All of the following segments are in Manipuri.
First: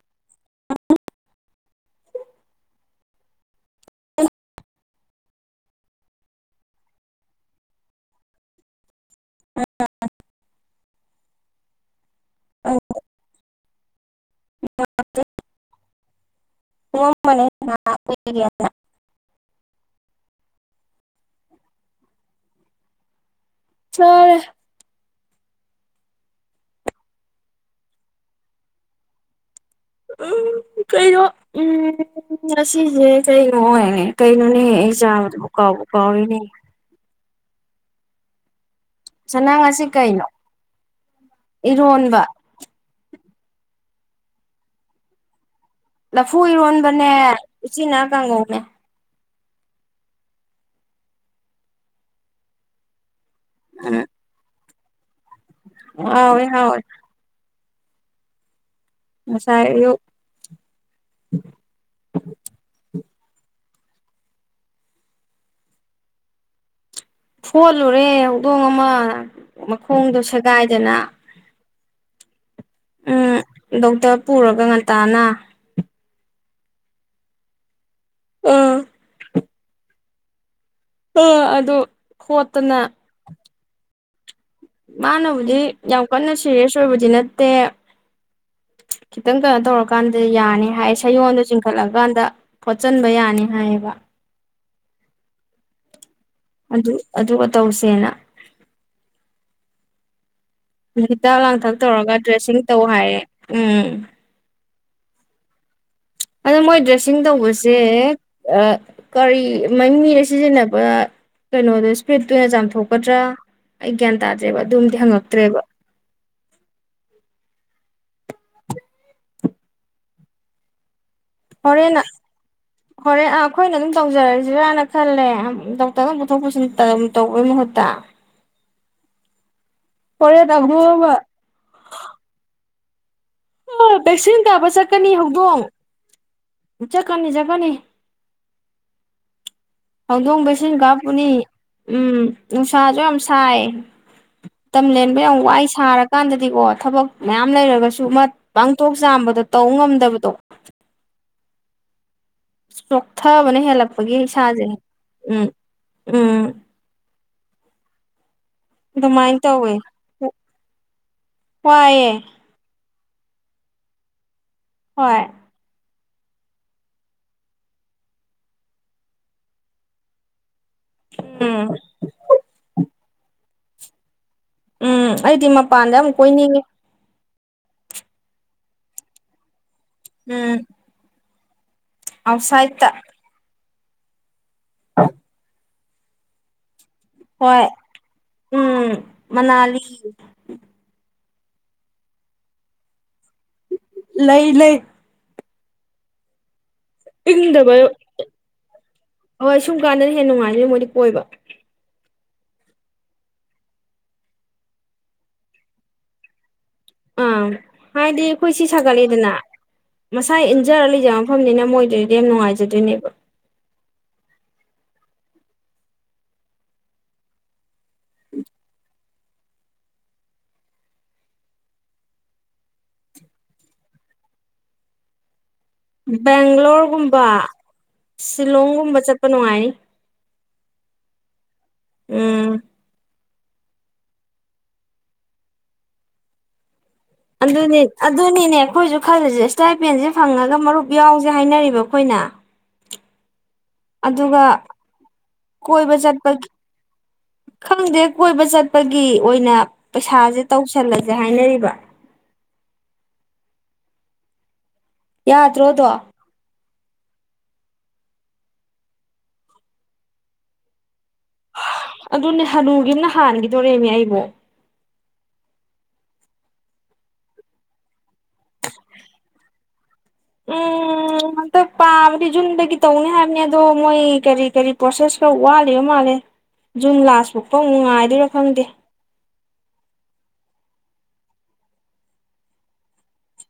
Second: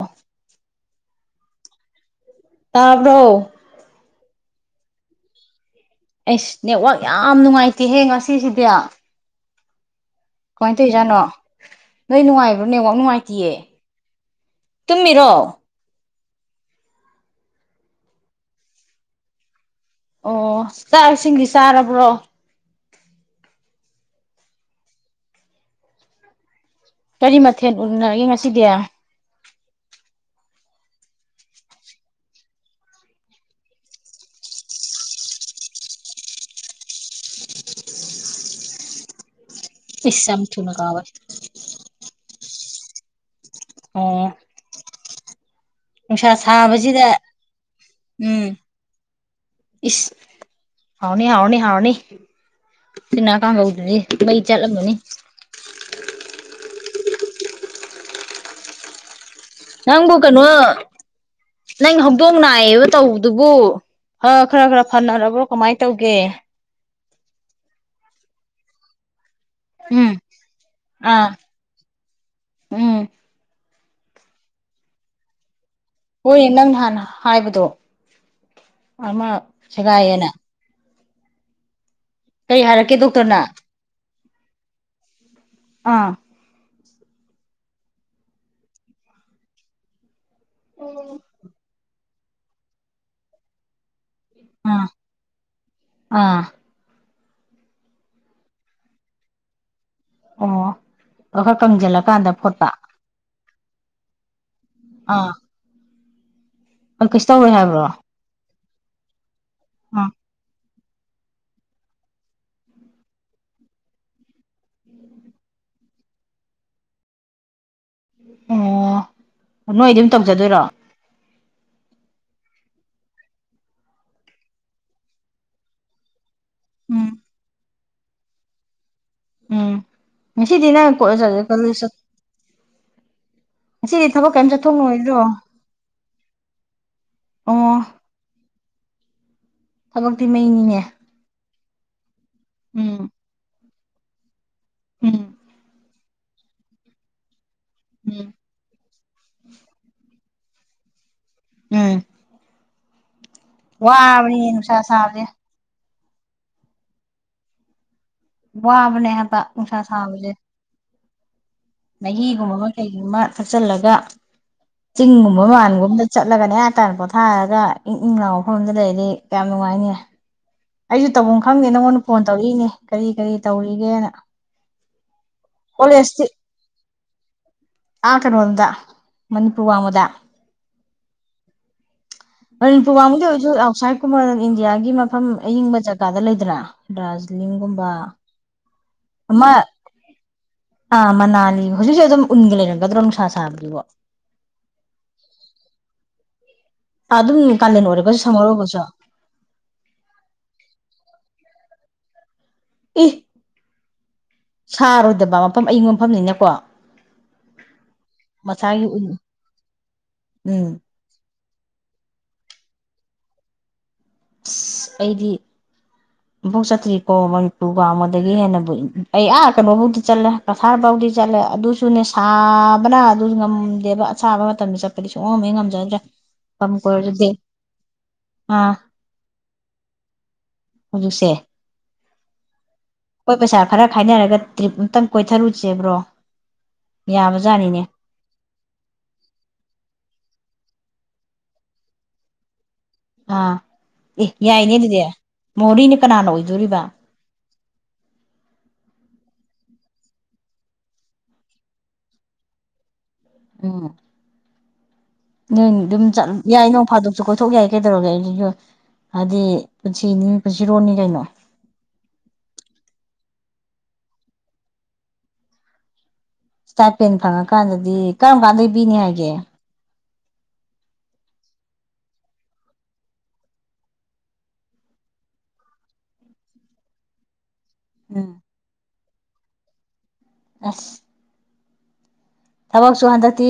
ꯑ ꯇꯥꯕ꯭ꯔꯣ ꯑꯩꯁ ꯅꯦꯠꯋꯥꯛ ꯌꯥꯝ ꯅꯨꯡꯉꯥꯏꯇꯦꯍꯦ ꯉꯁꯤꯁꯤꯗꯤ ꯑ ꯀꯃꯥꯏ ꯇꯧꯏꯖꯅꯣ ꯅꯣꯏ ꯅꯨꯡꯉꯥꯏꯕ꯭ꯔꯣ ꯅꯦꯠꯋꯥꯛ ꯅꯨꯡꯉꯥꯏꯇꯤꯌꯦ ꯇꯨꯝꯃꯤꯔꯣ [unintelligible] ꯑꯣ ꯆꯥꯛ ꯏꯁꯤꯡꯗꯤ ꯆꯥꯔꯕ꯭ꯔꯣ ꯆꯥꯔꯦ ꯀꯔꯤ ꯃꯊꯦꯜ ꯎꯅꯔꯒꯦ ꯉꯁꯤꯗꯤ ꯎꯝ ꯀꯩꯅꯣ ꯎꯝ ꯉꯁꯤꯁꯦ ꯀꯩꯅꯣ ꯑꯣꯏꯅꯦ ꯀꯩꯅꯣꯅꯦ ꯑꯩ ꯆꯥꯕꯗꯨꯕꯨ ꯀꯥꯎꯕ ꯀꯥꯎꯔꯦꯅꯦ ꯏꯃꯥ ꯉꯁꯤ ꯀꯩꯅꯣ ꯏꯁ ꯌꯥꯝ ꯊꯨꯅ ꯀꯥꯎꯋꯦ ꯏꯔꯣꯟꯕ ꯑꯣ ꯅꯨꯡꯁꯥ ꯂꯐꯨ ꯁꯥꯕꯁꯤꯗ ꯏꯔꯣꯟꯕꯅꯦ ꯎꯆꯤꯅꯥ ꯎꯝ ꯀꯥꯡꯉꯧꯅꯦ ꯏꯁ ꯍꯥꯎꯅꯤ ꯍꯥꯎꯅꯤ ꯍꯥꯎꯅꯤ ꯎꯆꯤꯅꯥ ꯀꯪꯍꯧꯗꯨꯗꯤ ꯃꯩ ꯆꯠꯂꯝꯃꯅꯤ ꯅꯤ ꯍꯥꯎ ꯋꯦ ꯍꯥꯎꯋꯦ ꯉꯁꯥꯏ ꯑꯌꯨꯛ ꯅꯪꯕꯨ ꯀꯩꯅꯣ ꯅꯪ ꯍꯧꯗꯣꯡ ꯅꯥꯏꯌꯦꯕ ꯇꯧꯕꯗꯨꯕꯨ ꯈꯔ ꯈꯔ ꯐꯅꯔꯕ꯭ꯔꯣ ꯀꯃꯥꯏꯅ ꯇꯧꯒꯦ ꯐꯣꯠꯂꯨꯔꯦ ꯍꯧꯗꯣꯡ ꯑꯃ ꯎꯝ ꯃꯈꯣꯡꯗꯣ ꯁꯦꯒꯥꯏꯗꯅ ꯑꯥ ꯎꯝ ꯗꯣꯛꯇꯔ ꯄꯨꯔꯒ ꯉꯟꯇꯥꯅ ꯍꯣꯏ ꯅꯪꯅ ꯍꯥꯟꯅ ꯍꯥꯏꯕꯗꯣ ꯑꯥ ꯑꯃ ꯁꯦꯒꯥꯏ ꯌꯦꯅ ꯑ ꯑꯗꯣ ꯀꯩ ꯍꯥꯏꯔꯛꯀꯦ ꯗꯣꯛꯇꯔꯅ ꯃꯥ ꯅꯕꯨ ꯗꯤ ꯌꯥꯝ ꯑꯥ ꯀꯟꯅ ꯁꯤꯔꯦꯁ ꯕꯨꯗꯤ ꯅꯠꯇꯦ ꯈꯤꯇꯪ ꯀꯩꯅꯣ ꯇꯧꯔꯀꯥꯟꯗ ꯑꯗꯨꯗ ꯌꯥꯅꯤ ꯍꯥꯏ ꯁꯌꯣꯜꯗꯣ ꯆꯤꯡꯈꯠꯂꯀꯥꯟꯗ ꯐ‌ꯣꯠꯆꯟꯕ ꯌꯥꯅꯤ ꯍꯥꯏꯌꯦꯕ ꯑ ꯑ ꯑꯗꯨ ꯑꯗꯨꯒ ꯇꯧꯁꯦꯅ ꯍꯤꯗꯥꯛ ꯑꯣ ꯈꯔ ꯂꯥꯡꯊꯛ ꯇꯧꯔꯒ ꯀꯪꯁꯤꯜꯂꯀꯥꯟꯗ ꯗ꯭ꯔꯦꯁꯤꯡ ꯐꯣꯠꯄ ꯇꯧ ꯍꯥꯏꯔꯦ ꯎꯝ ꯑꯥ ꯑꯗꯣ ꯃꯣꯏ ꯑ ꯗ꯭ꯔꯦꯁꯤꯡ ꯀꯩꯁꯨ ꯇꯧꯔꯣꯏ ꯇꯧꯕꯁꯦ ꯍꯥꯏꯕ꯭ꯔꯣ ꯑ ꯀꯔꯤ ꯃ ꯑꯥ ꯃꯤꯔꯦ ꯁꯤꯖꯤꯟꯅ ꯀꯩꯅꯣꯗꯣ ꯏꯁꯄ꯭ꯔꯤꯠꯇꯨ ꯑꯣꯏꯅ ꯆꯥꯝꯊꯣꯛꯀꯗ꯭ꯔꯥ ꯑꯩ ꯒ꯭ꯌꯥꯟ ꯇꯥꯗ꯭ꯔꯦꯕ ꯑꯗꯨꯝꯗꯤ ꯍꯪꯉꯛꯇ꯭ꯔꯦꯕ ꯑꯣ ꯅꯣꯏꯗꯤ ꯑꯗꯨꯝ ꯇꯧꯖꯗꯣꯏꯔꯣ ꯍꯣꯔꯦꯟꯟꯅ ꯍꯣꯔꯦꯟ ꯑꯩꯈꯣꯏꯅ ꯑꯗꯨꯝ ꯇꯧꯖꯔꯛꯁꯤꯔꯥꯅ ꯈꯜꯂꯦ ꯗꯣꯛꯇꯔ ꯄꯨꯠꯊꯣꯛ ꯄꯨꯁꯤꯟ ꯎꯝ ꯇꯧꯕꯩ ꯃꯍꯨꯠꯇ ꯎꯝ ꯃ ꯍꯣꯔꯦꯟ ꯁꯤꯗꯤꯅ ꯑꯃꯨꯛ ꯀ ꯑꯃ ꯆ ꯀꯁ ꯑꯣ ꯚꯦꯛꯁꯤꯟ ꯀꯥꯕ ꯆꯠꯀꯅꯤ ꯆꯠꯊꯣꯛꯂꯣꯏꯗ꯭ꯔꯣ ꯍꯧꯗꯣꯡ ꯆ ꯀꯅꯤ ꯆꯕꯅꯤ ꯑꯣ ꯊꯕꯛꯇꯤ ꯍꯧꯗ ꯁꯅ ꯃꯩꯅꯤꯅꯦ ꯀꯥ ꯄꯨꯅꯤ ꯎꯝ ꯅꯨꯡꯁꯥꯁꯨ ꯎꯝ ꯌꯥꯝ ꯁꯥꯏ ꯇ ꯂꯦꯟꯕ ꯎꯝ ꯌꯥꯝ ꯋꯥꯏ ꯁꯥꯔꯒ ꯀꯥꯟꯗꯗꯤꯀꯣ ꯊꯕꯛ ꯃꯌꯥꯝ ꯂꯩꯔꯒꯁꯨ ꯃ ꯎꯝ ꯀꯥꯡꯪꯊꯣꯛ ꯆꯥꯝꯕꯗ ꯇꯧ ꯉꯝꯗꯕꯗꯣ ꯎꯝ ꯁꯣꯛ ꯊꯕꯅ ꯍꯦꯜꯂꯛꯄꯒꯤ ꯋꯥꯕꯅꯤꯅꯦ ꯏꯁꯥꯁꯦ ꯅꯨꯡꯁꯥ ꯁꯥꯕꯁꯦ ꯎꯝ ꯎꯝ ꯋꯥꯕꯅꯦ ꯑꯗꯨꯃꯥꯏꯅ ꯇ ꯇꯧꯋꯦ ꯎꯁꯥ ꯁꯥꯕꯖꯦ ꯋꯥꯏꯑꯦ ꯅꯒꯨꯝꯃ ꯀ ꯑꯃ ꯊꯛꯆꯜꯂꯒ ꯍꯣꯏ ꯆꯤꯡꯒꯨꯝꯕ ꯃꯥꯟꯒꯨꯝ ꯆꯠꯂꯒꯅꯦ ꯍꯥꯏꯇꯥꯅ ꯄꯣꯊꯥꯔꯒ ꯏꯪ ꯏꯪ ꯂꯥꯎꯕ ꯃꯐꯝꯗ ꯂꯩꯔꯗꯤ ꯀꯌꯥꯝ ꯅꯨꯡꯉꯥꯏꯅꯤ ꯑꯩꯁꯨ ꯇꯧꯐꯝ ꯎꯝ ꯈꯪꯗꯦ ꯅꯪꯉꯣꯟꯗ ꯐꯣꯟ ꯇꯧꯔꯛꯏꯅꯦ ꯀꯔꯤ ꯀꯔꯤ ꯇꯧꯔꯤꯒꯦꯅ ꯎꯝ ꯑꯩꯗꯤ ꯃꯄꯥꯟꯗ ꯌꯥꯝꯨꯛ ꯀꯣꯏꯅꯤꯡꯉꯦ ꯑ ꯀꯔꯣꯗ ꯃꯅꯤ ꯀꯨꯋꯥꯃꯗ ꯎꯝ ꯑ ꯑꯥꯎꯠꯁꯥꯏꯗꯠꯇ ꯇꯨ ꯋꯥꯝ ꯀꯦ ꯁꯥꯀꯨꯃꯥ ꯏꯟꯗꯤꯌꯥꯒꯤ ꯃꯐꯝ ꯑꯏꯤꯡꯕ ꯆꯠ ꯀꯥꯗ ꯂꯩꯗꯅ ꯍꯣꯏ ꯔꯖꯤꯂꯤꯡꯒꯨꯝꯕ ꯎꯝ ꯃꯅꯥꯂꯤ ꯑꯥ ꯃꯅꯥ ꯍꯧꯖꯤꯛꯁꯨ ꯑꯗꯨꯝ ꯎꯟ ꯂꯩꯔꯝꯕꯗꯣ ꯂꯩ ꯂꯩ ꯑꯗꯨꯝ ꯏꯪꯗꯕ ꯀꯥꯂꯦꯟ ꯑꯣꯏꯔꯒꯁꯨ ꯁꯝꯃꯔ ꯑꯣꯏꯔꯒꯁꯨ ꯍꯣꯏ ꯁꯨꯝ ꯀꯥꯟꯗꯅ ꯍꯦꯟꯅ ꯅꯨꯡꯉꯥꯏꯖꯅ ꯃꯣꯏꯗꯤ ꯀꯣꯏꯕ ꯏ ꯁꯥꯔꯣꯏꯗꯕ ꯃꯐꯝ ꯑꯌꯪꯕ ꯃꯐꯝꯅꯤꯅꯀꯣ ꯑꯥ ꯍꯥꯏꯗꯤ ꯑꯩꯈꯣꯏ ꯁꯤ ꯃꯁꯥꯒꯤ ꯎꯟ ꯁꯥꯒꯠꯂꯤꯗꯅ ꯃꯁꯥ ꯎꯝ ꯏꯟꯖꯔꯂꯤꯖ ꯃꯐꯝꯅꯤꯅ ꯃꯣꯏꯗꯨꯗꯤ ꯌꯥꯝ ꯅꯨꯡꯉꯥꯏꯖꯗꯣꯏꯅꯦꯕ ꯑꯁ ꯑꯩꯗꯤ ꯑꯃꯨꯐꯥꯎ ꯆꯠꯇ꯭ꯔꯤꯀꯣ ꯃꯅꯤꯄꯨꯔꯒ ꯑꯃꯣꯟꯗꯒꯤ ꯍꯦꯟꯅꯕꯨ ꯑꯩ ꯑꯥ ꯀꯩꯅꯣ ꯐꯧꯗꯤ ꯆꯠꯂꯦ ꯀꯁꯥꯔ ꯐꯥꯎꯗꯤ ꯆꯠꯂꯦ ꯑꯗꯨꯁꯨꯅꯦ ꯁꯥꯕꯅ ꯑꯗꯨ ꯉꯝꯗꯦꯕ ꯑꯁꯥꯕ ꯃꯇꯝꯗ ꯆꯠꯄꯗꯤ ꯁꯨꯡꯉꯝ ꯉꯝꯗ ꯕꯦꯡꯒ꯭ꯂꯣꯔꯒꯨꯝꯕ ꯑꯥ ꯁꯤꯂꯣꯡꯒꯨꯝꯕ ꯆꯠꯄ ꯀꯅꯅꯨꯡꯉꯥꯏꯅꯤ ꯍꯧꯖꯤꯛꯁꯦ ꯎꯝ ꯑꯩꯈꯣꯏ ꯄꯩꯁꯥ ꯈꯔ ꯈꯥꯏꯅꯔꯒ ꯇ꯭ꯔꯤꯞ ꯑꯨꯇꯪ ꯀꯣꯏꯊꯔꯨꯁꯦꯕ꯭ꯔꯣ ꯑꯗꯨꯅꯤ ꯑꯗꯨꯅꯤꯅꯦ ꯑꯩꯈꯣꯏꯁꯨ ꯈꯜꯂꯁꯦ ꯏꯁꯇꯥꯏꯄꯦꯟꯁꯦ ꯐꯪꯉꯒ ꯃꯔꯨꯞ ꯌꯥꯎꯁꯦ ꯍꯥꯏꯅꯔꯤꯕ ꯑꯩꯈꯣꯏꯅ ꯑꯥ ꯑꯦ ꯑꯗꯨꯒ ꯌꯥꯏꯅꯦ ꯑꯗꯨꯗꯤ ꯀꯣꯏꯕ ꯃꯣꯍꯣꯔꯤꯅ ꯀꯅꯥꯅ ꯆꯠꯄ ꯑꯣꯏꯗꯣꯔꯤꯕ ꯈꯪꯗꯦ ꯀꯣꯏꯕ ꯆꯠꯄꯒꯤ ꯑꯣꯏꯅ ꯄꯩꯁꯥꯁꯦ ꯇꯧꯁꯜꯂꯁꯦ ꯍꯥꯏꯅꯔꯤꯕ ꯑꯣ ꯅꯣꯏ ꯌꯥꯗ꯭ꯔꯣꯗꯣ ꯑꯗꯨꯝ ꯆꯠ ꯌꯥꯏ ꯅꯣꯡ ꯐꯥꯗꯣꯛꯁꯨ ꯀꯣꯏꯊꯣꯛ ꯌꯥꯏ ꯀꯩꯗꯧꯔꯒꯦ ꯍꯥꯏꯗꯤ ꯄꯨꯟꯁꯤꯅꯤ ꯄꯨꯟꯁꯤꯔꯣꯅꯤ ꯀꯩꯅꯣ ꯑꯗꯨꯅꯦ ꯍꯂꯨꯒꯤꯅ ꯍꯥꯟꯈꯤꯗꯣꯔꯦꯅꯦ ꯑꯩꯕꯨꯣ ꯏꯁꯇꯥꯥꯏꯠ ꯄꯦꯟ ꯐꯪꯉ ꯀꯥꯟꯗꯗꯤ ꯀꯔꯝ ꯀꯥꯟꯗ ꯄꯤꯅꯤ ꯍꯥꯏꯒꯦ ꯎꯝ ꯍꯟꯇꯛ ꯄꯥꯕꯗꯤ ꯖꯨꯟꯗꯒꯤ ꯇꯧꯅꯤ ꯍꯥꯏꯕꯅꯤ ꯑꯗꯣ ꯃꯣꯏ ꯀꯔꯤ ꯀꯔꯤ ꯄ꯭ꯔꯣꯁꯦꯁ ꯈꯔ ꯋꯥꯠꯂꯤꯕ ꯃꯥꯜꯂꯦ ꯖꯨꯟ ꯂꯥꯁ ꯐꯥꯎ ꯀꯣꯡ ꯅꯨꯡꯉꯥꯏꯗꯨꯣꯏꯔꯥ ꯈꯪꯗꯦ ꯑꯁ ꯊꯕꯛꯁꯨ ꯍꯟꯗꯛꯇꯤ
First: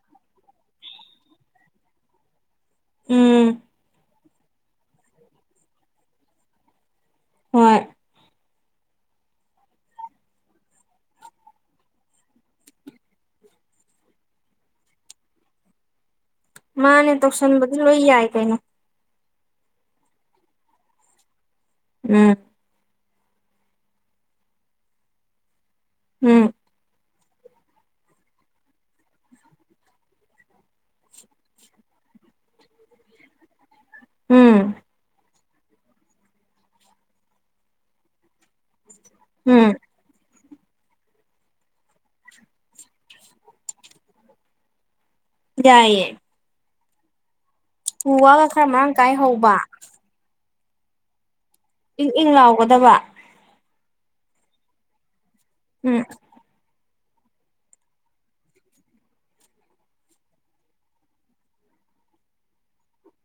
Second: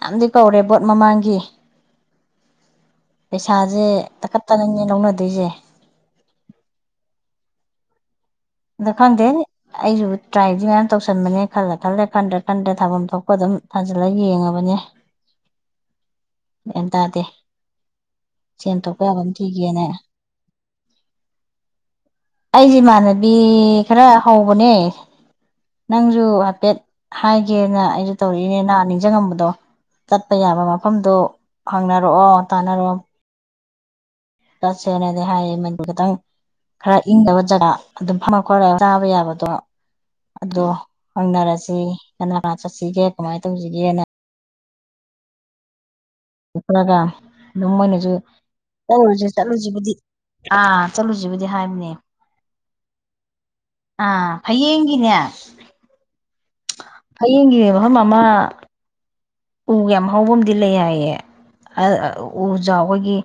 ꯌꯥꯝꯗꯤ ꯀꯧꯔꯦ ꯕꯣꯠ ꯃꯃꯥꯡꯒꯤ ꯎꯝ ꯄꯩꯁꯥꯥꯁꯦ ꯇꯅꯤꯡꯅꯦꯦ ꯂꯧꯅꯗꯣꯏꯁꯦ ꯍꯣꯏ ꯑꯗ ꯈꯪꯗꯦ ꯑꯩꯁꯨ ꯇ꯭ꯔꯥꯏꯗꯤ ꯃꯌꯥꯝ ꯇꯧꯁꯟꯕꯅꯦ ꯈꯜꯂꯦ ꯈꯜꯂꯦ ꯈꯟꯗ꯭ꯔ ꯈꯟꯗ꯭ꯔ ꯊꯥꯐꯝ ꯊꯣꯛꯄ ꯑꯗꯨꯝ ꯊꯥꯖꯤꯜꯂ ꯌꯦꯡꯉꯕꯅꯦ ꯒ꯭ꯌꯥꯟ ꯃꯥꯅꯦ ꯇꯥꯗꯦ ꯇꯧꯁꯟꯕꯗꯤ ꯂꯣꯏ ꯌꯥꯏ ꯀꯩꯅꯩꯅꯣ ꯊꯒꯤꯦꯅꯦ ꯎꯝ ꯑꯩꯖꯤ ꯃꯥꯅꯗ ꯕꯤ ꯈꯔ ꯍꯧꯕꯅꯦ ꯅꯪꯁꯨ ꯎꯝ ꯍꯥꯏꯐꯦꯠ ꯍꯥꯏꯒꯦꯅ ꯑꯩꯁꯨ ꯇꯧꯔꯛꯏꯅꯦ ꯅꯍ ꯅꯤꯡꯁꯤꯡꯉꯝꯕꯗꯣ ꯆꯠꯄ ꯌꯥꯕ ꯃꯐꯝꯗꯣ ꯍꯪꯅꯔꯛꯑꯣ ꯇꯥꯟꯅꯔꯑꯣ ꯎꯝ ꯍꯥꯏꯌꯦ ꯃꯅꯤꯄꯨꯔ ꯈꯤꯇꯪ ꯈꯔ ꯏꯪꯗꯕ ꯖꯒꯥ ꯑꯗꯨꯝ ꯐꯝꯉ ꯈꯔ ꯆꯥꯕ ꯌꯥꯕꯗꯣ ꯎꯝ ꯑꯗꯣ ꯍꯪꯅꯔꯁꯤ ꯀꯅꯥ ꯆꯠꯁꯤꯒꯦ ꯀꯃꯥꯏꯅ ꯇꯧꯁꯤꯒꯦꯅ ꯌꯥꯏꯌꯦ ꯭ꯔꯒ ꯑꯗꯨꯝ ꯎ ꯃꯣꯏꯅꯁꯨ ꯋꯥꯒ ꯈꯔ ꯃꯔꯥꯡ ꯀꯥꯏ ꯇꯧꯔꯨꯁ ꯍꯧꯕ ꯆꯠꯂꯨꯁꯤꯕꯨꯗꯤ ꯑ ꯆꯂꯨ ꯆꯕꯨ ꯏꯪ ꯏꯪ ꯂꯥꯎꯒꯗꯕ ꯍꯌꯦꯡꯒꯤꯅꯦ ꯎꯝ ꯍꯌꯦꯡꯒꯤꯅꯦ ꯃꯐꯝ ꯑꯃ ꯎꯒ ꯌꯥꯝ ꯍꯥꯎꯧꯕ ꯑꯃꯗꯤ ꯂꯩ ꯍꯥꯏꯌꯦ ꯎꯖꯥꯎ ꯑꯩꯈꯣꯏꯒꯤ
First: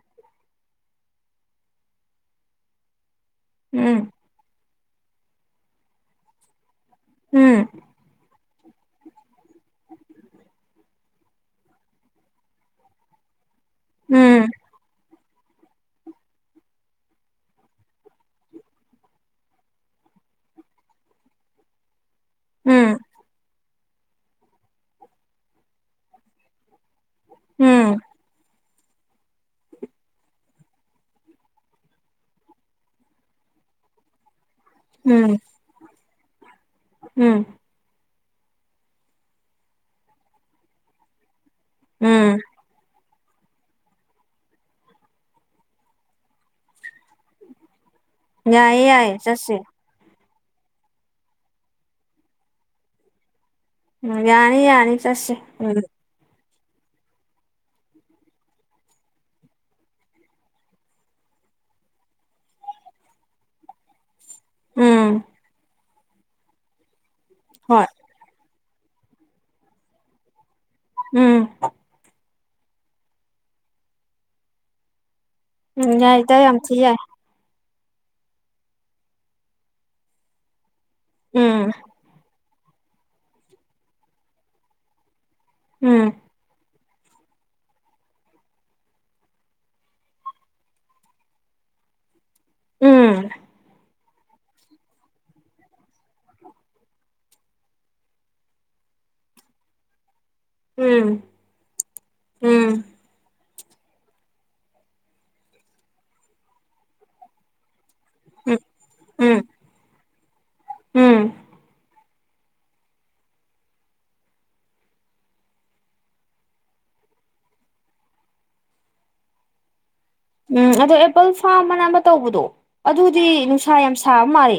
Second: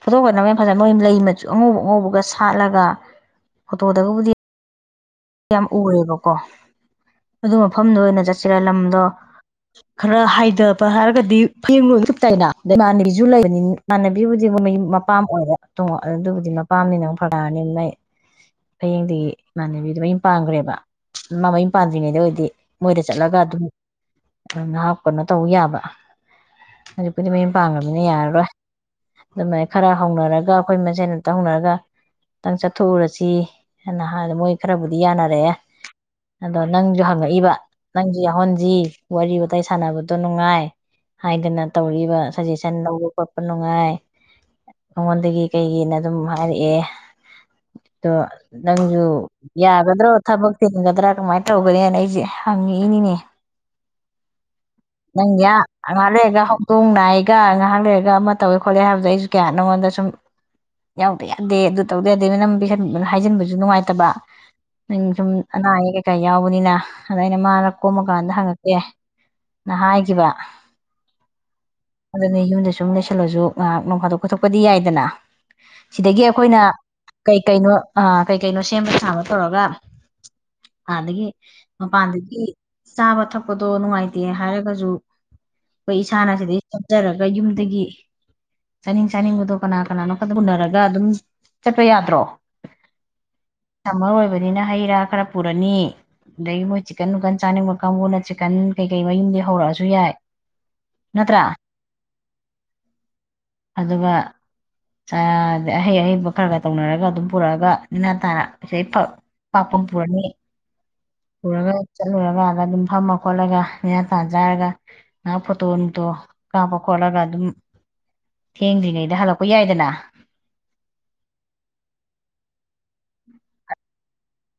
ꯐꯣꯇꯣꯛ ꯈꯠꯅꯕ ꯌꯥꯝ ꯐꯖꯅ ꯃꯣꯏ ꯂꯩ ꯃꯆꯨ ꯑꯉꯧꯕ ꯑꯉꯧꯕꯒ ꯁꯥꯠꯂꯒ ꯐ ꯎꯝ ꯇꯣꯗꯒꯕꯨꯗꯤ ꯌꯥꯝ ꯎꯑꯦꯕꯀꯣ ꯑꯗꯨ ꯎꯝ ꯃꯐꯝꯗ ꯑꯣꯏꯅ ꯆꯠ ꯁꯤꯔꯥꯏ ꯂꯝꯗꯣ ꯈꯔ ꯍꯥꯏꯊꯕ ꯍꯥꯏꯔꯒꯗꯤ ꯐꯌꯦꯡ ꯂꯣꯏꯨꯞꯇꯥꯏꯅꯗ ꯏꯃꯥꯟꯅꯕꯤꯁꯨ ꯂꯩꯕꯅꯤ ꯎꯝ ꯃꯥꯥꯟꯅꯕꯤꯕꯨꯗꯤꯒꯨꯝꯩ ꯑꯄꯥꯝ ꯑꯣꯏꯔ ꯇꯣꯡꯉ ꯑꯗꯨꯕꯨꯗꯤ ꯃꯄꯥꯝꯅꯤꯅꯪ ꯐꯅꯔꯅꯤ ꯃꯩ ꯍꯌꯦꯡꯗꯒꯤ ꯏꯃꯥꯟꯅꯕꯤꯗꯨ ꯃ ꯄꯥꯡꯈ꯭ꯔꯦꯕ ꯃꯃꯩ ꯄꯥꯟꯗ꯭ꯔꯤꯉꯩꯗ ꯑꯣꯏ ꯍꯥꯏꯗꯤ ꯎꯝ ꯃꯣꯏꯗ ꯆꯠꯂꯒ ꯑꯗꯨꯝ ꯉꯍꯥꯛꯞꯄꯅꯣ ꯇꯧ ꯌꯥꯕ ꯑꯗꯨꯅꯤꯄꯨꯗꯤ ꯃꯌꯨꯝ ꯎꯝ ꯄꯥꯡꯉꯃꯤꯅꯤ ꯌꯥꯔꯔꯣꯏ ꯑꯗꯨꯃꯥꯏꯅ ꯈꯔ ꯍꯧꯅꯔꯒ ꯑꯩꯈꯣꯏ ꯃꯁꯦꯟ ꯑꯝꯇ ꯍꯧꯅꯔꯒ ꯑꯇꯪ ꯆꯠꯊꯣꯛꯎꯔꯁꯤ ꯍꯥꯏꯅ ꯍꯥꯏꯥꯟꯗ ꯃꯣꯏ ꯈꯔ ꯎꯝ ꯃꯌꯥꯅꯔꯦ ꯑꯗꯣ ꯅꯪꯁꯨ ꯎꯝ ꯍꯪꯉꯛꯏꯕ ꯅꯪ ꯌꯥꯎꯍꯟꯁꯤ ꯋꯥꯔꯤ ꯋꯥꯋꯇꯥꯏ ꯁꯥꯟꯅꯕꯗꯣ ꯅꯨꯡꯉꯥꯏ ꯍꯥꯏꯗꯅ ꯇꯧꯔꯤꯕ ꯎꯝ ꯁꯖꯦꯁꯟ ꯈꯣꯠꯄ ꯅꯨꯡꯉꯥꯏ ꯑꯩꯉꯣꯟꯗꯒꯤ ꯀꯩꯒꯤꯅ ꯑꯗꯨꯝ ꯍꯥꯏꯔꯛꯑꯦ ꯑꯗꯣ ꯌꯥꯏ ꯅꯪꯁꯨ ꯌꯥꯏ ꯆꯠꯁꯦ ꯌꯥꯒꯗ꯭ꯔꯣ ꯊꯕꯛ ꯇꯤꯟꯒꯗ꯭ꯔꯥ ꯀꯃꯥꯏꯅ ꯇꯧꯒꯅꯤꯅ ꯑꯩꯁꯦ ꯍꯪꯉꯛꯏꯅꯤꯅꯦ ꯌꯥꯅꯤ ꯌꯥꯅꯤ ꯆꯁꯦ ꯊꯣꯡ ꯅꯥꯏꯒ ꯉꯥꯏꯍꯥꯛ ꯂꯩꯔꯒ ꯑꯃ ꯇꯧꯋꯦ ꯈꯣꯠꯂꯦ ꯍꯥꯏꯕꯗ ꯑꯩꯁꯨ ꯀꯌꯥ ꯅꯪꯉꯣꯟꯗ ꯁꯨꯝ ꯌꯥꯎꯗ ꯌꯥꯗꯦ ꯑꯗꯨ ꯇꯧꯗꯦ ꯑꯗꯩ ꯅꯪ ꯄ ꯍꯥꯏꯖꯤꯟꯕꯁꯨ ꯅꯨꯡꯉꯥꯏꯇꯕ ꯁ ꯎꯝ ꯅꯑ ꯀꯩꯕꯅꯤꯅ ꯑꯗꯨꯥꯏꯅ ꯃꯥꯂ ꯍꯣꯏ ꯀꯣꯝꯃꯀꯥꯟꯗ ꯍꯪꯉꯛ ꯑꯦ ꯅ ꯍꯥꯏꯈꯤꯕ ꯎꯝ ꯑꯗꯨꯅ ꯌꯨꯝꯗ ꯁꯨꯝ ꯂꯩꯩꯁꯤꯜꯂꯁꯨ ꯉꯥꯏꯍꯥꯛ ꯅꯣꯡ ꯐꯥꯗꯣꯛ ꯈꯠꯇꯣꯛꯄꯗꯤ ꯌꯥꯏꯗꯅ ꯎꯝ ꯁꯤꯗꯒꯤ ꯌꯥꯏꯗ ꯌꯥꯝ ꯑꯩꯈꯣꯏꯅ ꯊꯤ ꯌꯥꯏ ꯀꯩ ꯀꯩꯅꯣ ꯑꯥ ꯀꯩ ꯀꯩꯅꯣ ꯁꯦꯝꯕ ꯁꯥꯕ ꯄꯨꯔꯒ ꯑꯗꯒꯤ ꯎꯝ ꯃꯄꯥꯟꯗꯒꯤ ꯆꯥꯕ ꯊꯛꯄꯗꯣ ꯅꯨꯡꯉꯥꯏꯇꯦ ꯍꯥꯏꯔꯒꯁꯨ ꯀꯣꯏ ꯎꯝ ꯏꯁꯥꯅꯥꯁꯤ ꯍꯥꯞꯆꯔꯒ ꯌꯨꯝꯗꯒꯤ ꯆꯥꯅꯤꯡ ꯆꯥꯅꯤꯡꯕꯗꯣ ꯀꯅꯥ ꯀꯅꯥꯅꯣ ꯈ ꯎꯅꯔꯒ ꯑꯗꯨꯝ ꯆꯠꯄ ꯌꯥꯗ꯭ꯔꯣ ꯎꯝ ꯁꯝꯃꯔ ꯑꯣꯏꯕꯅꯤꯅ ꯍꯩ ꯔꯥ ꯈꯔ ꯄꯨꯔꯅꯤ ꯑꯗꯒꯤ ꯃꯣꯏ ꯆꯤꯛꯀꯟ ꯅꯨꯡꯛꯀꯟ ꯆꯥꯅꯤꯡꯕ ꯀꯥꯡꯕꯨꯅꯠ ꯆꯤꯛꯀꯟ ꯀꯩꯀꯩ ꯃꯌꯨꯝꯗꯤ ꯍꯧꯔꯛꯑꯁꯨ ꯌꯥꯏ ꯎꯝ ꯅꯠꯇ꯭ꯔꯥ ꯎꯝ ꯑꯗꯨꯒ ꯑꯍꯩ ꯑꯍꯩꯕ ꯈꯔ ꯈꯔ ꯇꯧꯅꯔꯒ ꯑꯗꯨꯝ ꯄꯨꯔꯛꯑꯒ ꯎꯝ ꯉꯁꯥꯏ ꯎꯝ ꯄꯥꯛꯄꯝ ꯄꯨꯔꯅꯤ ꯎꯝ ꯄꯨꯔꯒ ꯆꯠꯂꯨꯔꯀꯗ ꯑꯗꯨꯝ ꯐꯝꯃ ꯈꯣꯠꯂꯒ ꯌꯥꯥꯊꯥ ꯆꯥꯔꯒ ꯉꯥꯏꯍꯥꯛ ꯐꯣꯇꯣ ꯅꯨꯡꯇꯣ ꯀꯥꯞꯄ ꯈꯣꯠꯂꯒ ꯑꯗꯨꯝ ꯊꯦꯡꯗ꯭ꯔꯤꯉꯩꯗ ꯍꯜꯂꯛꯄ ꯌꯥꯏꯗꯅ ꯎꯝ ꯑꯗꯣ ꯑꯦꯄꯜ ꯐꯥꯔꯝ ꯑꯅ ꯑꯃ ꯇꯧꯕꯗꯣ ꯑꯗꯨꯗꯤ ꯅꯨꯡꯁꯥ ꯌꯥꯝ ꯁꯥꯕ ꯃꯥꯜꯂꯤ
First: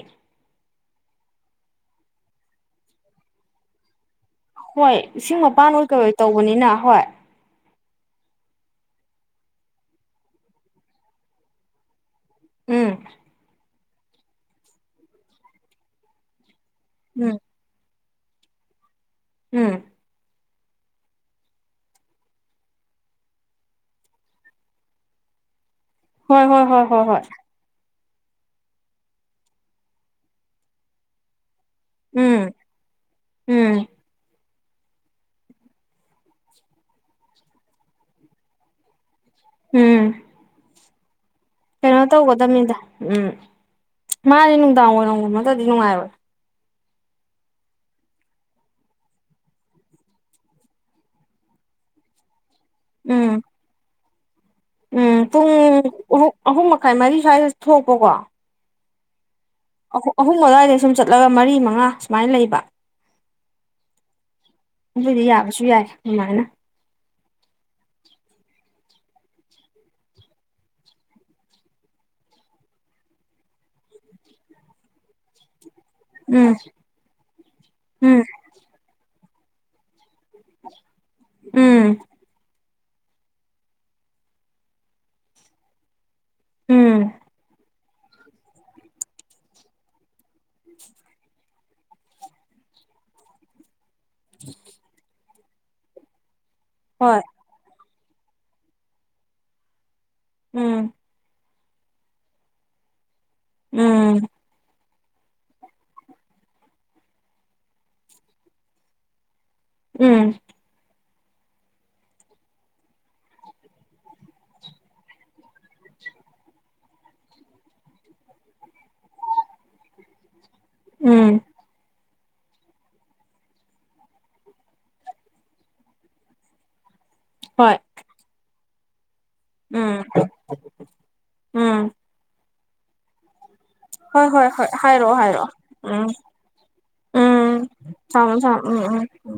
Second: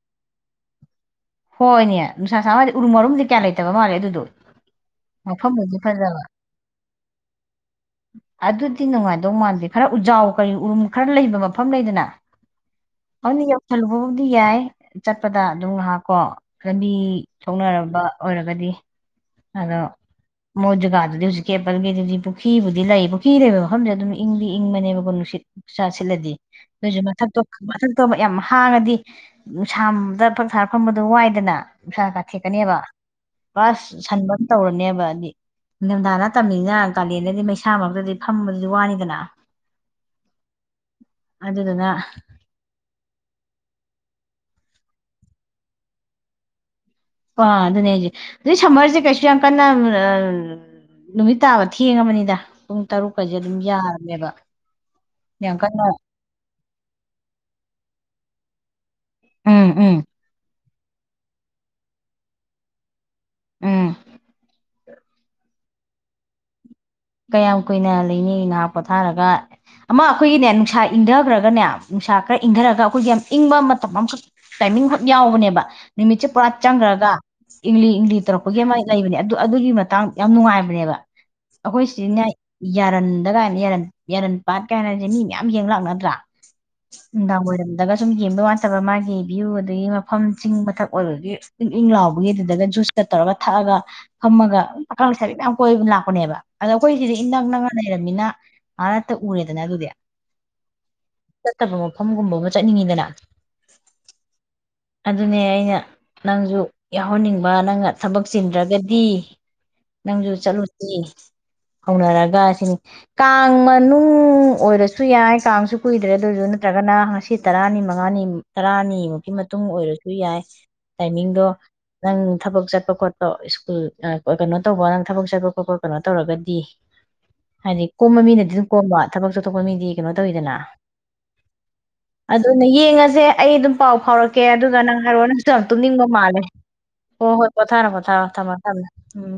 ꯍꯣꯏꯅꯦ ꯅꯨꯡꯁꯥ ꯁꯥꯥꯝꯗꯤ ꯎꯔꯨ ꯃꯔꯨꯝꯗꯤ ꯀꯌꯥ ꯂꯩꯇꯕ ꯃꯥꯂꯦ ꯑꯗꯨꯗꯣ ꯍꯣꯏ ꯏꯁꯤꯡ ꯃꯄꯜ ꯃꯐꯝꯗꯨꯗꯤ ꯑꯣꯏ ꯀꯣꯏ ꯐꯖꯕ ꯇꯧꯕꯅꯤꯅ ꯍꯣꯏ ꯤ ꯅꯨꯡꯉꯥꯏꯗꯧ ꯃꯥꯟꯗꯦ ꯈꯔ ꯎꯖꯥꯎ ꯀꯔꯤ ꯎꯔꯨꯝ ꯈꯔ ꯂꯩꯕ ꯃꯐꯝ ꯂꯩꯗꯅ ꯎꯝ ꯑꯅꯤ ꯊꯂꯨꯕꯕꯨꯗꯤ ꯌꯥꯏ ꯆꯠꯄꯗ ꯑꯗꯨꯝ ꯉꯥꯏꯍꯥꯛ ꯀ ꯈꯕꯤ ꯎꯝ ꯁꯥꯎꯅꯔꯕ ꯑꯣꯏꯔꯒꯗꯤ ꯎꯝ ꯑꯗꯣ ꯃꯣꯏꯠ ꯖꯒꯥꯗꯨꯗꯤ ꯍꯧꯖꯤꯛꯀꯤꯦꯄꯜꯒꯤꯩꯗꯨꯗꯤ ꯄꯨꯈ꯭ꯨꯗꯤ ꯂꯩ ꯄꯨꯈ꯭ꯔꯤ ꯂꯩꯕ ꯃꯐꯝꯁ ꯑꯗꯨꯝ ꯏꯪꯗꯤ ꯏꯪꯕꯅꯦꯕꯀꯣ ꯅꯨꯡꯁꯤꯠ ꯆꯥ ꯁꯤꯜꯂꯗꯤ ꯍꯣꯏ ꯍꯣꯏ ꯍꯣꯏ ꯅꯣꯏꯁꯨ ꯍꯣꯏ ꯍꯣꯏ ꯃꯊꯊ ꯊꯥꯕꯥꯞ ꯌꯥꯝ ꯍꯥꯡꯉꯗꯤ ꯅꯨꯡꯁꯥꯝꯗ ꯐꯛ ꯊ ꯐꯝꯕꯗꯣ ꯋꯥꯏꯗꯅ ꯅꯨꯡꯁꯥ ꯎꯝ ꯀꯥꯊꯦꯛꯀꯅꯦꯕ ꯎꯝ [unintelligible] ꯁꯟꯕ ꯇꯧꯔꯅꯦꯕ ꯍꯥꯏꯗꯤ ꯅꯤꯡꯊꯝꯊꯥ ꯅꯥꯇꯥꯃꯤꯅꯥ ꯀꯥꯂꯦꯟꯗꯗꯤ ꯃꯩꯁꯥ ꯃꯔꯛꯇꯗꯤ ꯐꯝꯕꯗꯨꯗꯤ ꯋꯥꯅꯤꯗꯅ ꯎꯝ ꯑꯗꯨꯗꯨꯅ ꯀꯩꯅꯣ ꯇꯧꯒꯗꯅꯤꯗ ꯎꯝ ꯃꯥꯅꯦ ꯅꯨꯡꯗꯥꯡ ꯋꯥꯏꯔꯝꯒꯃ ꯅꯥꯗ꯭ꯔꯗꯤ ꯅꯨꯡꯉꯥꯏꯔꯣꯏ ꯑꯥ ꯑꯗꯨꯅꯦ ꯍꯧꯖꯤ ꯑꯗꯨꯏ ꯁꯝꯃꯔꯁꯦ ꯀꯩꯁꯨ ꯌꯥꯝ ꯀꯟꯅ ꯅꯨꯃꯤꯠ ꯇꯥꯕ ꯊꯦꯡꯉꯕꯅꯤꯗ ꯄꯨꯡ ꯎꯝ ꯇꯔꯨꯛꯀꯁꯦ ꯑꯗꯨꯝ ꯌꯥ ꯅꯦꯕ ꯎꯝ ꯄꯨꯡ ꯑꯍꯨꯝ ꯃꯈꯥꯏ ꯃꯔꯤ ꯁ꯭ꯋꯥꯏꯗ ꯊꯣꯛꯄꯀꯣ ꯎꯝ ꯎꯝ ꯑꯍ ꯑꯍꯨꯝ ꯑꯥꯗꯨꯋꯥꯏ ꯁꯨꯝ ꯆꯠꯂꯒ ꯃꯔꯤ ꯃꯉꯥ ꯁꯨꯃꯥꯏꯅ ꯂꯩꯕ ꯎꯝ ꯑꯗꯨꯏꯗꯤ ꯌꯥꯕꯁꯨ ꯌꯥꯏ ꯑꯗꯨꯃꯥꯏꯅ ꯀꯌꯥꯝ ꯀꯨꯏꯅ ꯂꯩꯅꯦ ꯉꯍꯥꯛ ꯄꯣꯊꯥꯔꯒ ꯑꯃ ꯑꯩꯈꯣꯏꯒꯤꯅꯦ ꯅꯨꯡꯁꯥ ꯏꯪꯊꯈ꯭ꯔꯒꯅꯦ ꯅꯨꯡꯁꯥ ꯈꯔ ꯏꯪꯊꯔꯒ ꯑꯩꯈꯣꯏꯒꯤ ꯌꯥꯝ ꯏꯪꯕ ꯃꯇꯝ ꯑꯃꯈꯛ ꯇꯥꯏꯃꯤꯡꯈꯛ ꯌꯥꯎꯕꯅꯦꯕ ꯅꯨꯃꯤꯠꯁꯦ ꯄꯨꯔꯥ ꯎꯝ ꯆꯪꯈ꯭ꯔꯒ ꯏꯪꯂꯤ ꯏꯪꯂꯤ ꯎꯝ ꯇꯧꯔꯛꯄꯒꯤ ꯑꯃ ꯂꯩꯕꯅꯦ ꯑꯗꯨ ꯑꯗꯨꯒꯤ ꯃꯇꯥꯡ ꯌꯥꯝ ꯅꯨꯡꯉꯥꯏꯕꯅꯦꯕ ꯑꯩꯈꯣꯏ ꯎꯝ ꯁꯤꯏ ꯌꯥꯔꯟꯗ ꯀꯥꯏꯅ ꯌꯥꯔꯟ ꯌꯥꯔꯟ ꯄꯥꯠ ꯀꯥꯏꯅꯁꯦ ꯃꯤ ꯃꯌꯥꯝ ꯌꯦꯡ ꯂꯥꯛꯅꯗꯔꯥ ꯎꯝ ꯅꯨꯝꯗꯥꯡ ꯋꯥꯏꯔꯝꯗꯒ ꯁꯨꯝ ꯌꯦꯡꯕ ꯋꯥꯥ ꯟꯠꯕ ꯃꯥꯒꯤ ꯚ꯭ꯌꯨ ꯑꯗꯒꯤ ꯃꯐꯝ ꯆꯤꯡ ꯃꯊꯛ ꯑꯣꯏꯕꯒꯤ ꯏꯪ ꯏꯪ ꯂꯥꯎꯕꯒꯤ ꯑꯗꯨꯗꯒ ꯖꯨꯁꯀ ꯇꯧꯔꯒ ꯊꯛꯑꯒ ꯍꯃꯒ ꯄꯈꯥꯡ ꯂꯩꯁꯕꯤ ꯃꯌꯥꯝ ꯀꯣꯏꯕ ꯂꯥꯛꯄꯥꯅꯦꯟ ꯑꯗꯣ ꯑꯩꯈꯣꯏꯁꯤꯗꯤ ꯍꯣꯏ ꯏꯅꯛ ꯅꯛ ꯂꯩꯔꯝꯃꯤꯅ ꯑꯥꯇꯥ ꯎꯔꯦꯗꯅ ꯑꯗꯨꯗꯤ ꯎꯝ ꯆꯠꯇꯕ ꯃꯐꯝꯒꯨꯝꯕ ꯑꯃ ꯆꯠꯅꯤꯡꯉꯤꯗꯅ ꯎꯝ ꯑꯗꯨꯅꯦ ꯑꯩꯅ ꯅꯪꯁꯨ ꯌꯥꯎꯍꯟꯅꯤꯡꯕ ꯅꯪꯅ ꯊꯕꯛ ꯆꯤꯟꯗ꯭ꯔꯒꯗꯤ ꯅꯪꯁꯨ ꯎꯝ ꯆꯠꯂꯨꯁꯤ ꯍꯧꯅꯔꯒ ꯁꯤꯅꯤ ꯀꯥꯡ ꯃꯅꯨꯡ ꯑꯣꯏꯔꯁꯨ ꯌꯥꯏ ꯀꯥꯡ ꯀꯨꯏꯗ꯭ꯔꯦ ꯑꯗꯨꯗꯨꯟ ꯅꯠꯇ꯭ꯔꯒꯅ ꯉꯁꯤ ꯇꯔꯥꯅꯤ ꯃꯉꯥꯅꯤ ꯇꯔꯥꯅꯤꯃꯨꯛꯀꯤ ꯃꯇꯨꯡ ꯑꯣꯏꯔꯁꯨ ꯌꯥꯏ ꯎꯝ ꯇꯥꯏꯃꯤꯡꯗ ꯅꯪ ꯊꯕꯛ ꯆꯠꯄ ꯈꯣꯠꯄ ꯁ꯭ꯀꯨꯜ ꯀꯩꯅꯣ ꯇꯧꯕ ꯅꯪ ꯊꯕꯛ ꯆꯠꯄ ꯈꯣꯠꯄ ꯀꯩꯅꯣ ꯇꯧꯔꯒꯗꯤ ꯍꯣꯏ ꯍꯥꯏ ꯀꯨꯝꯃꯃꯤꯅꯦ ꯑꯗꯨ ꯀꯣꯃꯠ ꯊꯕꯛ ꯆꯠꯊꯣꯛꯄ ꯃꯤꯗꯤ ꯎꯝ ꯀꯩꯅꯣ ꯇꯧꯋꯤꯗꯅ ꯎꯝ ꯑꯗꯨꯅ ꯌꯦꯡꯉꯁꯦ ꯑꯩ ꯑꯗꯨꯝ ꯄꯥꯎ ꯍꯣꯏ ꯐꯥꯎꯔꯛꯀꯦ ꯍꯣꯏ ꯍꯣꯏ ꯑꯗꯨꯒ ꯅꯪ ꯍꯥꯏꯔꯛꯑꯣ ꯍꯥꯏꯔꯣ ꯍꯥꯏꯔꯛꯑꯣ ꯅꯪꯁꯨ ꯇꯨꯝꯅꯤꯡꯕ ꯎꯝ ꯃꯥꯜꯂꯦ ꯍꯣꯏ ꯍꯣꯏ ꯄꯣꯊꯥꯔꯣ ꯄꯣꯊꯥꯔꯣ ꯊꯝꯃꯣ ꯊꯝꯃꯣ ꯎꯝ